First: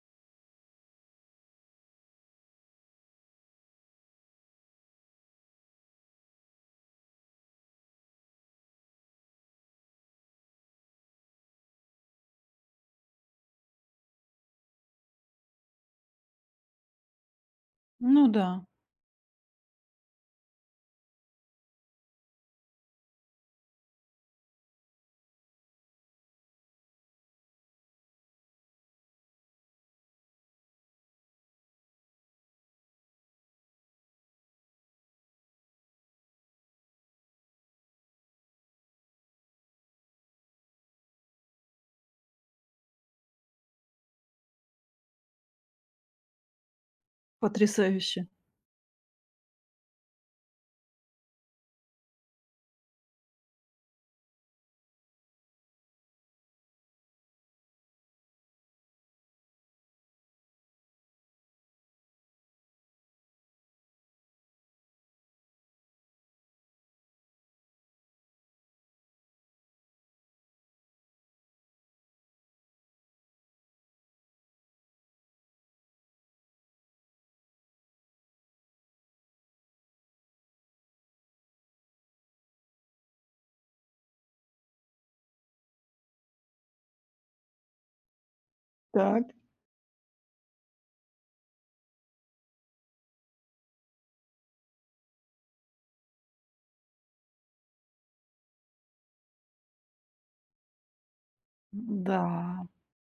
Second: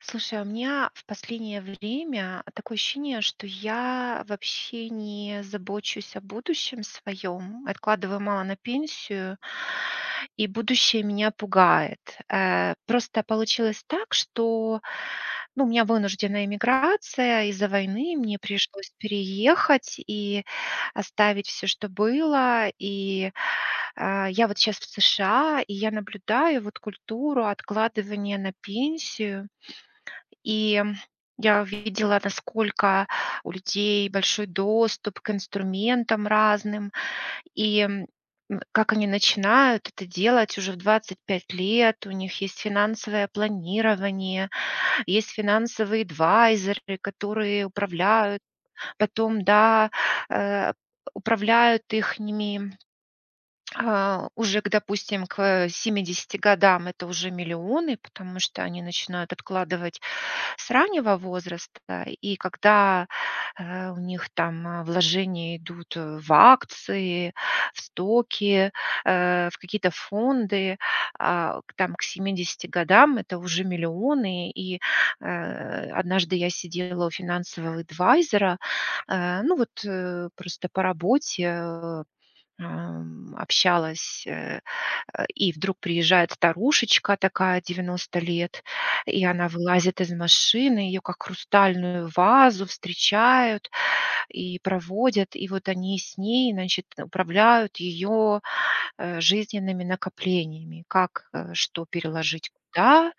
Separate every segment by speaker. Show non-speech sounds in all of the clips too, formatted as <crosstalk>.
Speaker 1: Слушай, а у меня в последнее время такое ощущение, что я вообще не забочусь о будущем своем, откладываю мало на пенсию, и будущее меня пугает. Просто получилось так, что ну, у меня вынужденная эмиграция из-за войны,
Speaker 2: Ну
Speaker 1: мне
Speaker 2: да,
Speaker 1: пришлось переехать, и оставить все, что было. И, я вот сейчас в США, и я наблюдаю вот культуру откладывания на пенсию. И я увидела, насколько у людей большой доступ к инструментам разным, и, как они начинают это делать уже в 25 лет. У них есть финансовое планирование, есть финансовые эдвайзеры, которые
Speaker 2: потрясающе.
Speaker 1: управляют, потом, да, э, управляют ихними, уже к, допустим, к 70 годам это уже миллионы, потому что они начинают откладывать с раннего возраста. И когда, у них там, вложения идут, в акции, в стоки, в какие-то фонды, к там к 70 годам это уже миллионы. И, однажды я сидела у финансового эдвайзера, ну вот, просто по работе, общалась, и вдруг приезжает старушечка такая, 90 лет, и
Speaker 2: Так.
Speaker 1: она вылазит из машины, ее как хрустальную вазу встречают и проводят, и вот они с ней, значит, управляют ее, жизненными накоплениями, как, что
Speaker 2: Да.
Speaker 1: переложить куда,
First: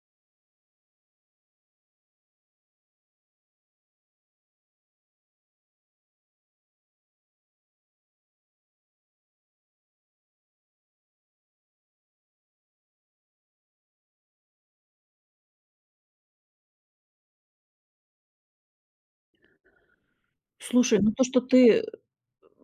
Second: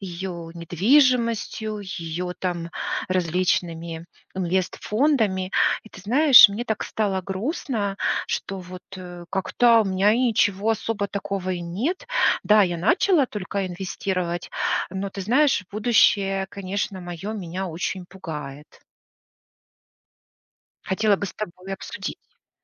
Speaker 1: ее недвижимостью, ее там различными инвестфондами. И ты знаешь, мне так стало грустно, что вот как-то у меня и ничего особо такого и нет. Да, я начала только инвестировать, но ты знаешь, будущее, конечно, мое меня очень пугает.
Speaker 2: Слушай, ну
Speaker 1: Хотела
Speaker 2: то,
Speaker 1: бы с
Speaker 2: что
Speaker 1: тобой
Speaker 2: ты,
Speaker 1: обсудить.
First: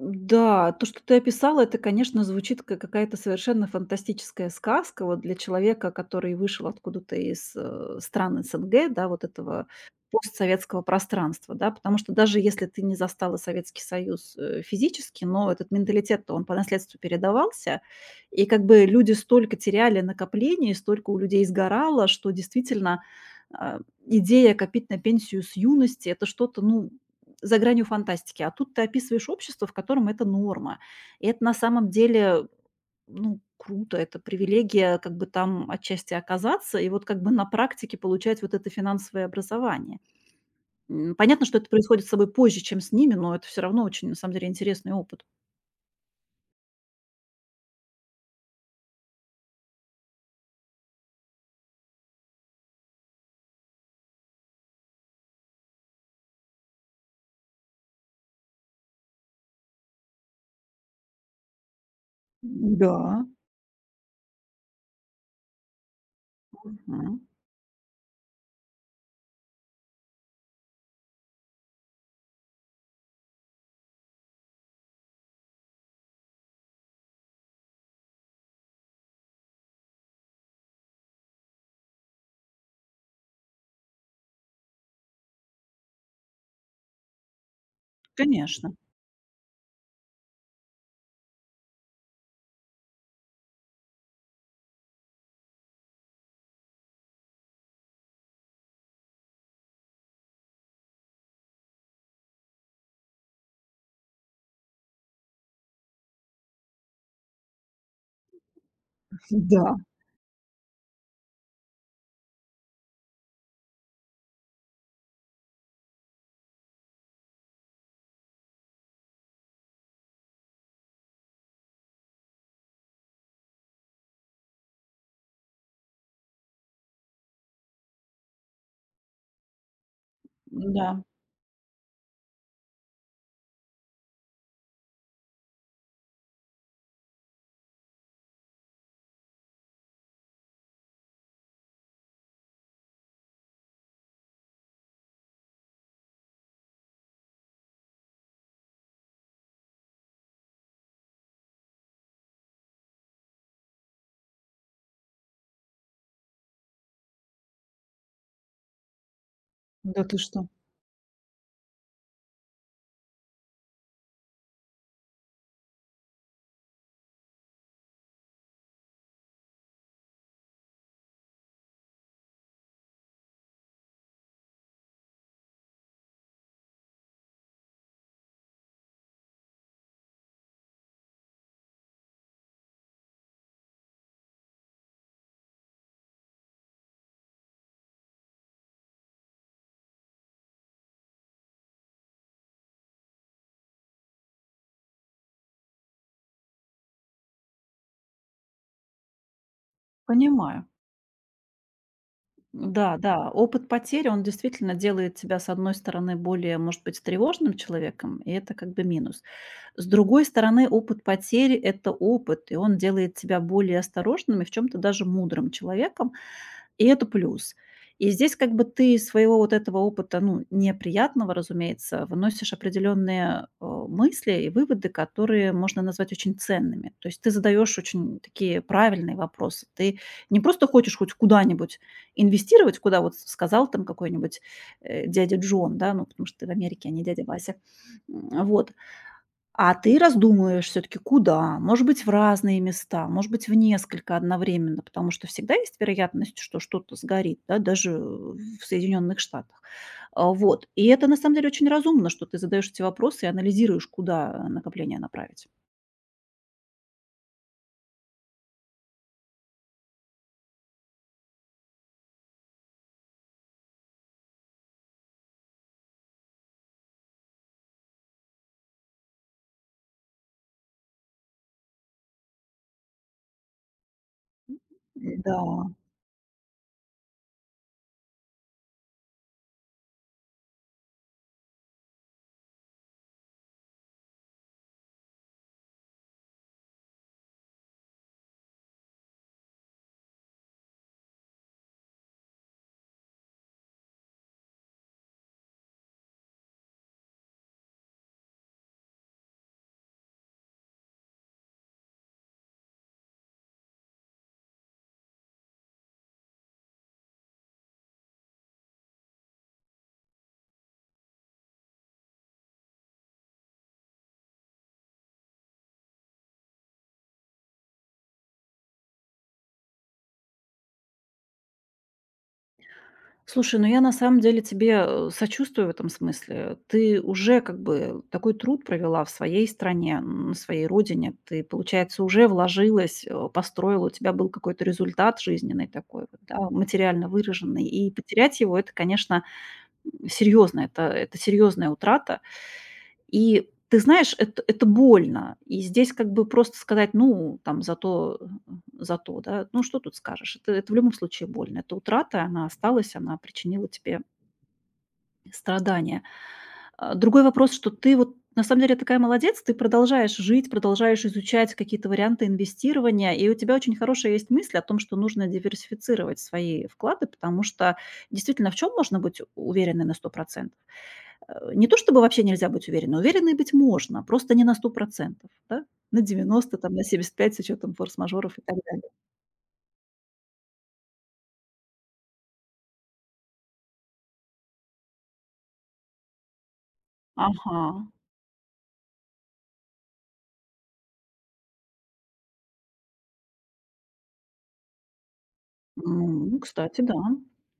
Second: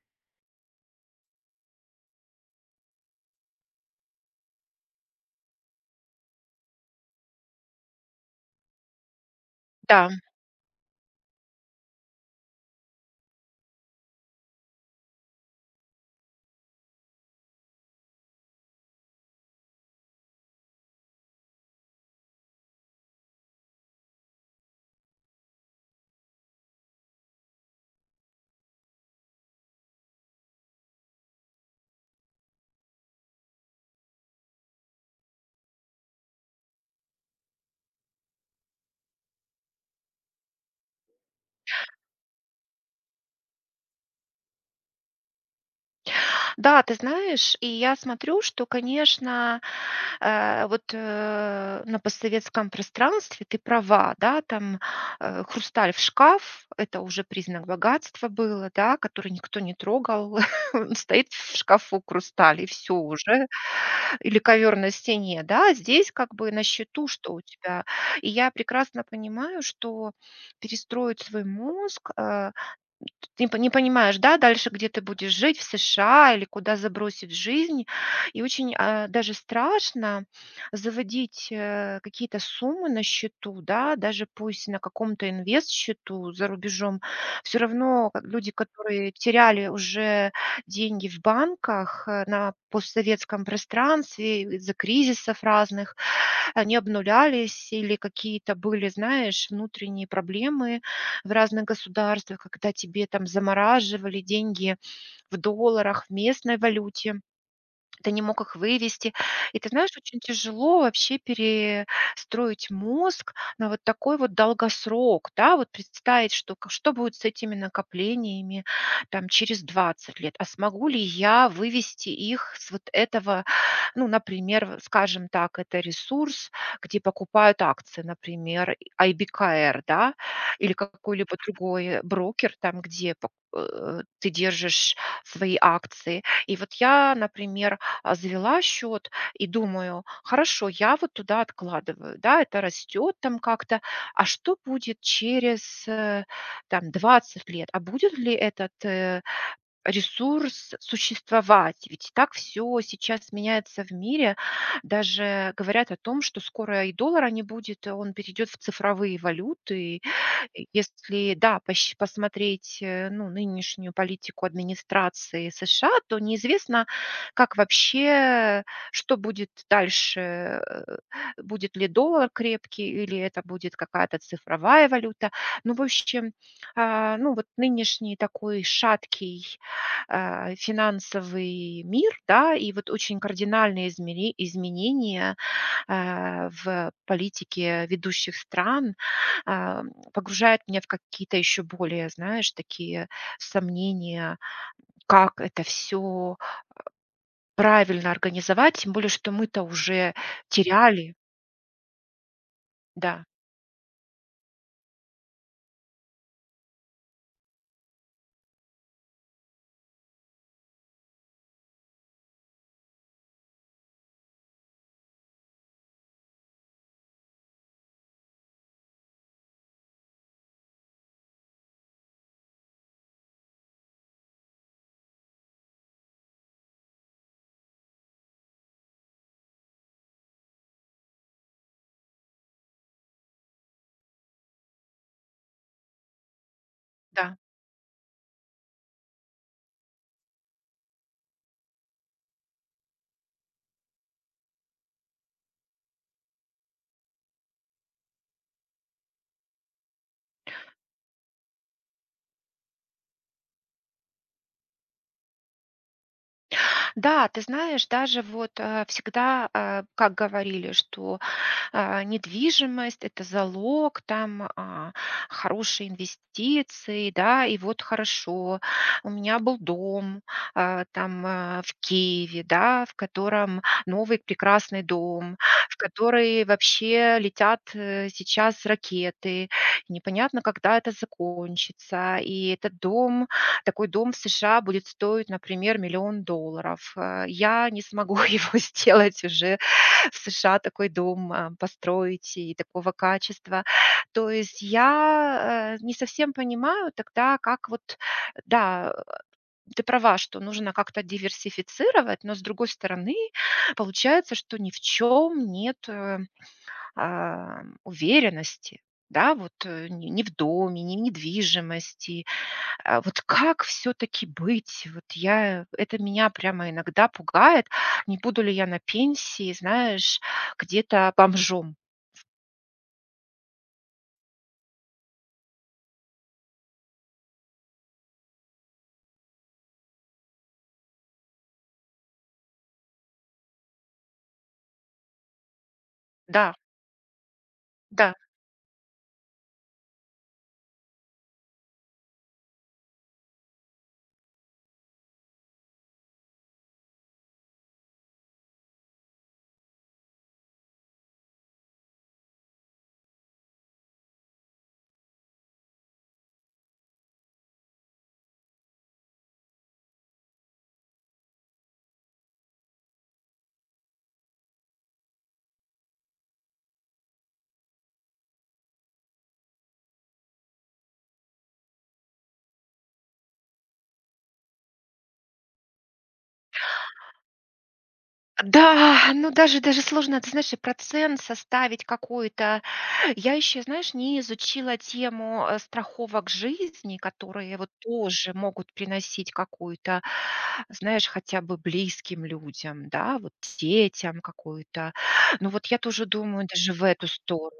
Speaker 2: да, то, что ты описала, это, конечно, звучит как какая-то совершенно фантастическая сказка вот для человека, который вышел откуда-то из стран СНГ, да, вот этого
Speaker 1: Да.
Speaker 2: постсоветского пространства, да, потому что даже если ты не застала Советский Союз физически, но этот менталитет, то он по наследству передавался, и как бы люди столько теряли накоплений, столько у людей сгорало, что действительно а, идея копить на пенсию с юности, это что-то, ну, за гранью фантастики, а тут ты описываешь общество, в котором это норма. И это на самом деле, ну, круто, это привилегия как бы там отчасти оказаться и вот как бы на практике получать вот это финансовое образование. Понятно, что это происходит с собой позже, чем с ними, но это все равно очень, на самом деле, интересный опыт.
Speaker 1: Да, ты знаешь, и я смотрю, что, конечно, вот, на постсоветском пространстве ты права, да, там, хрусталь в шкаф- это уже признак богатства было, да, который никто не трогал. <laughs> Он стоит в шкафу хрусталь, и все
Speaker 2: Да.
Speaker 1: уже. Или ковер на стене, да. А здесь как бы на счету,
Speaker 2: Мгм.
Speaker 1: что у тебя. И я прекрасно понимаю, что перестроить свой мозг, ты не по не понимаешь, да, дальше, где ты будешь жить, в США или куда забросит жизнь. И очень, даже страшно заводить, какие-то суммы на счету, да, даже пусть на каком-то инвест-счету за рубежом. Все равно, как люди,
Speaker 2: Конечно.
Speaker 1: которые теряли уже деньги в банках, на постсоветском пространстве из-за кризисов разных, они обнулялись или какие-то были, знаешь, внутренние проблемы в разных государствах, когда тебе там замораживали деньги в долларах, в местной валюте. Ты не мог их вывести. И ты
Speaker 2: Да.
Speaker 1: знаешь, очень тяжело вообще перестроить мозг на вот такой вот долгосрок, да, вот представить, что, что будет с этими накоплениями там через 20 лет, а смогу ли я вывести их с вот этого, ну, например, скажем так, это ресурс, где покупают акции, например, IBKR, да, или
Speaker 2: Да.
Speaker 1: какой-либо другой брокер, там, где ты держишь свои акции. И вот я, например, завела счет и думаю: хорошо, я вот туда откладываю, да, это растет там как-то, а что будет через там 20 лет, а будет ли этот ресурс существовать? Ведь так все сейчас меняется в мире, даже говорят о том, что скоро и доллара не будет, он перейдет в цифровые валюты,
Speaker 2: Да ты что?
Speaker 1: если, да, пощ посмотреть, ну, нынешнюю политику администрации США, то неизвестно, как вообще, что будет дальше, будет ли доллар крепкий или это будет какая-то цифровая валюта. Ну, в общем, ну, вот нынешний такой шаткий, финансовый мир, да, и вот очень кардинальные измери изменения в политике ведущих стран, а, погружает меня в какие-то еще более, знаешь, такие сомнения, как это все правильно организовать, тем более, что мы-то уже
Speaker 2: Понимаю.
Speaker 1: теряли,
Speaker 2: Да,
Speaker 1: да.
Speaker 2: да, опыт потери, он действительно делает тебя, с одной стороны, более, может быть, тревожным человеком, и это как бы минус. С другой стороны, опыт потери — это опыт, и он делает тебя более осторожным и в чем-то даже мудрым человеком, и это плюс. И здесь как бы ты из своего вот этого опыта, ну, неприятного, разумеется, выносишь определенные, мысли и выводы, которые можно назвать очень ценными. То есть ты задаешь очень такие правильные вопросы. Ты не просто хочешь хоть куда-нибудь инвестировать, куда вот сказал там какой-нибудь, дядя Джон, да, ну, потому что ты в Америке, а не дядя
Speaker 1: Да.
Speaker 2: Вася. Вот. А ты раздумываешь все таки куда? Может быть, в разные места, может быть, в несколько одновременно, потому что всегда есть вероятность, что что-то сгорит, да, даже в Соединенных Штатах. А, вот. И это на самом деле очень разумно, что ты задаешь эти вопросы и анализируешь, куда накопление направить.
Speaker 1: Да, ты знаешь, даже вот всегда, как говорили, что недвижимость- это залог, там, хорошие инвестиции, да. И вот хорошо, у меня был дом, там, в Киеве, да, в котором новый прекрасный дом,
Speaker 2: Да.
Speaker 1: в который вообще летят, сейчас ракеты, непонятно, когда это закончится. И этот дом, такой дом в США будет стоить, например, миллион долларов. Я не смогу <laughs> его сделать уже <laughs> в США такой дом, построить и такого качества. То есть я, не совсем понимаю тогда, как вот, да, ты права, что нужно как-то диверсифицировать, но с другой стороны, получается, что ни в чем нет, уверенности. Да, вот, ни в доме, ни в недвижимости, а вот как все-таки быть? Вот я, это меня прямо иногда пугает. Не буду ли я на пенсии, знаешь, где-то бомжом?
Speaker 2: Слушай, ну я на самом деле тебе сочувствую в этом смысле. Ты уже как бы такой труд провела в своей стране, на своей родине. Ты, получается, уже вложилась, построила, у тебя был какой-то результат жизненный такой, вот, да,
Speaker 1: Да,
Speaker 2: материально выраженный. И
Speaker 1: да.
Speaker 2: потерять его это, конечно, серьёзно, это серьёзная утрата. И ты знаешь, это больно. И здесь как бы просто сказать: "Ну, там, зато, зато", да, ну, что тут скажешь? Это в любом случае больно. Это утрата, она осталась, она причинила тебе страдания. А, другой вопрос, что ты вот на самом деле такая молодец, ты продолжаешь жить, продолжаешь изучать какие-то варианты инвестирования, и у тебя очень хорошая есть мысль о том, что нужно диверсифицировать свои вклады, потому что действительно в чем можно быть уверенной на 100%? Не то чтобы вообще нельзя быть уверенной, уверенной быть можно, просто не на 100%, да? На 90 там, на семьдесят пять с учетом форс-мажоров и так далее.
Speaker 1: Да, ну даже сложно, ты знаешь, и процент составить какой-то. Я еще, знаешь, не изучила тему страховок жизни, которые
Speaker 2: Ага.
Speaker 1: вот тоже могут приносить какую-то, знаешь, хотя бы близким людям, да, вот детям какую-то. Ну вот я тоже
Speaker 2: Ну,
Speaker 1: думаю даже
Speaker 2: кстати,
Speaker 1: в
Speaker 2: да.
Speaker 1: эту сторону.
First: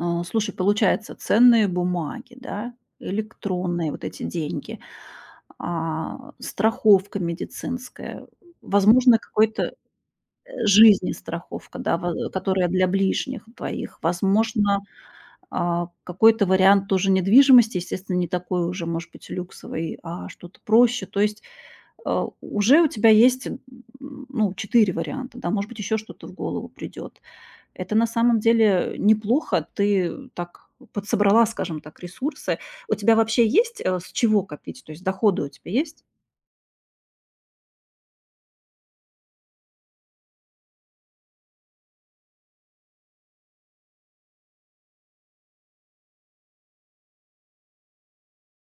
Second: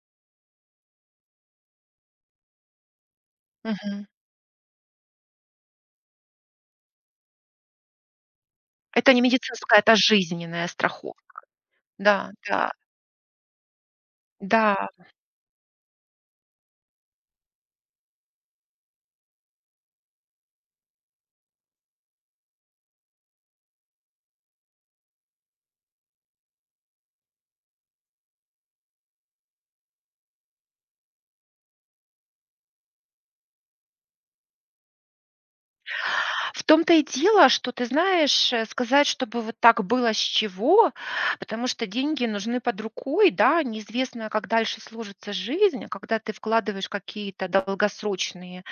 Speaker 2: А, слушай, получается, ценные бумаги, да, электронные вот эти деньги, страховка медицинская,
Speaker 1: Это
Speaker 2: возможно,
Speaker 1: не
Speaker 2: какой-то,
Speaker 1: медицинская, это жизненная
Speaker 2: жизни
Speaker 1: страховка.
Speaker 2: страховка, да, во
Speaker 1: Да,
Speaker 2: которая
Speaker 1: да,
Speaker 2: для ближних твоих, возможно.
Speaker 1: да.
Speaker 2: А, какой-то вариант тоже недвижимости, естественно, не такой уже, может быть, люксовый, а что-то проще. То есть, уже у тебя есть, ну, 4 варианта, да, может быть, еще что-то в голову придет. Это на самом деле неплохо. Ты так подсобрала, скажем так, ресурсы. У тебя вообще есть, с чего копить? То есть доходы у тебя есть?
Speaker 1: В том-то и дело, что, ты знаешь, сказать, чтобы вот так было с чего, потому что деньги нужны под рукой, да, неизвестно, как дальше сложится жизнь, а когда ты вкладываешь какие-то долгосрочные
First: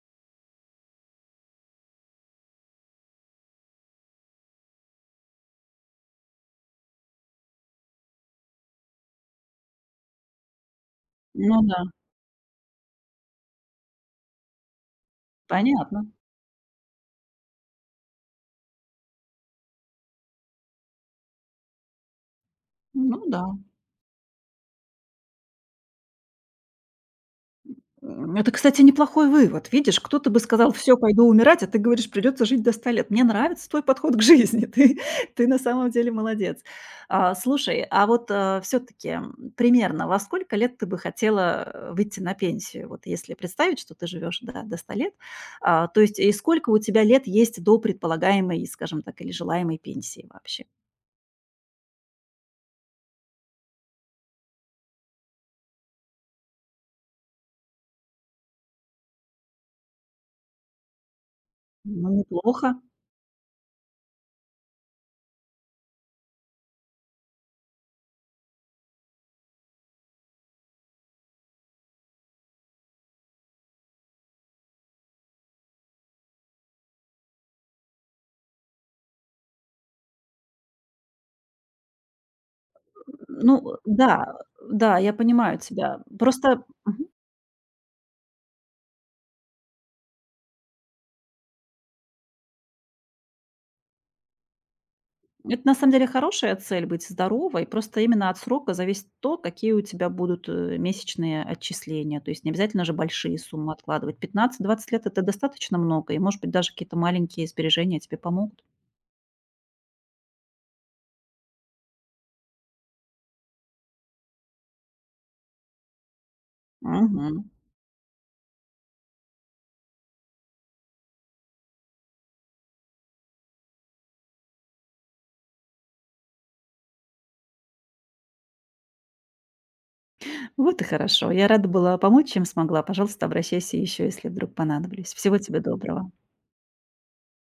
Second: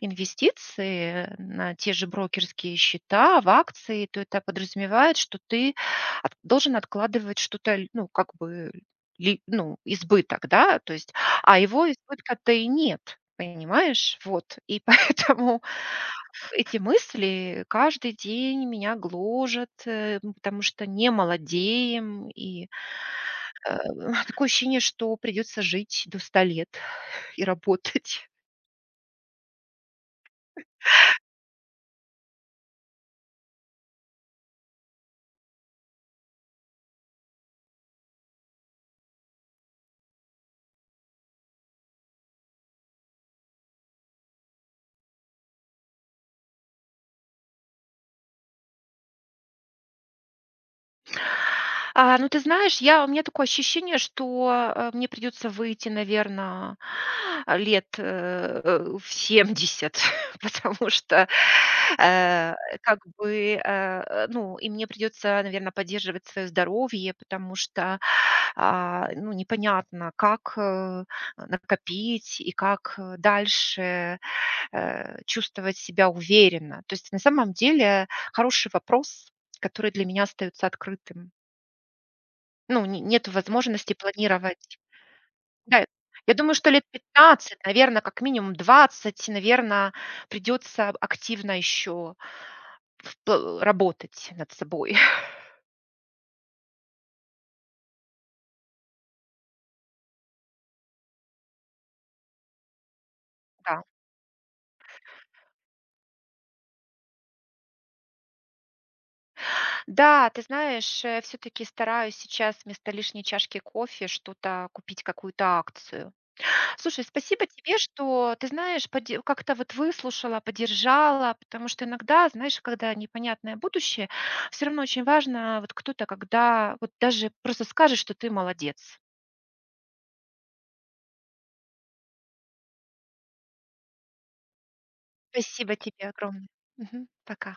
Speaker 1: инвестиции на те же брокерские счета, в акции, то это подразумевает, что ты должен откладывать что-то, ну, как бы, ну, избыток, да, то есть, а
Speaker 2: Ну да,
Speaker 1: его избытка-то и нет, понимаешь, вот, и <laughs> поэтому
Speaker 2: понятно.
Speaker 1: эти мысли каждый день меня гложат, потому что не молодеем, и
Speaker 2: Ну да.
Speaker 1: э, <laughs> такое ощущение, что придется жить до 100 лет <laughs> и работать.
Speaker 2: Это, кстати, неплохой вывод. Видишь, кто-то бы сказал, все, пойду умирать, а ты говоришь, придется жить до 100 лет. Мне нравится твой подход к жизни, <laughs> ты, ты на самом деле молодец. А, слушай, а вот все-таки примерно во сколько лет ты бы хотела выйти на пенсию? Вот если представить, что ты живешь до, до 100 лет, а, то есть и сколько у тебя лет есть до предполагаемой, скажем так, или желаемой пенсии вообще?
Speaker 1: А, ну, ты знаешь, я у меня такое ощущение, что, мне придётся выйти, наверное, лет, в 70, <laughs> потому что,
Speaker 2: Ну,
Speaker 1: э,
Speaker 2: неплохо.
Speaker 1: как бы, ну, и мне придётся, наверное, поддерживать своё здоровье, потому что, ну, непонятно, как, накопить и как, дальше, чувствовать себя уверенно. То есть на самом деле хороший вопрос, который для меня остаётся открытым. Ну, не нет
Speaker 2: Ну,
Speaker 1: возможности
Speaker 2: да,
Speaker 1: планировать.
Speaker 2: да, я понимаю
Speaker 1: Да,
Speaker 2: тебя.
Speaker 1: я думаю,
Speaker 2: Просто...
Speaker 1: что лет 15, наверное, как минимум 20, наверное, придется активно еще работать над собой. <laughs>
Speaker 2: Это на самом деле хорошая цель быть здоровой, просто именно от срока зависит то, какие у тебя будут месячные отчисления. То есть не обязательно же большие суммы
Speaker 1: Да.
Speaker 2: откладывать. 15–20 лет — это достаточно много, и, может быть, даже какие-то маленькие сбережения тебе помогут.
Speaker 1: Да, ты знаешь, все-таки стараюсь сейчас вместо лишней чашки кофе что-то купить, какую-то акцию. Слушай,
Speaker 2: Мгм.
Speaker 1: спасибо тебе, что, ты знаешь, поде как-то вот выслушала, поддержала, потому что иногда, знаешь, когда непонятное будущее, все равно очень важно, вот кто-то, когда вот даже просто скажет, что ты молодец.
Speaker 2: Вот и хорошо. Я рада была помочь, чем смогла. Пожалуйста, обращайся еще, если вдруг понадоблюсь. Всего тебе
Speaker 1: Спасибо тебе
Speaker 2: доброго.
Speaker 1: огромное. Мгм. Пока.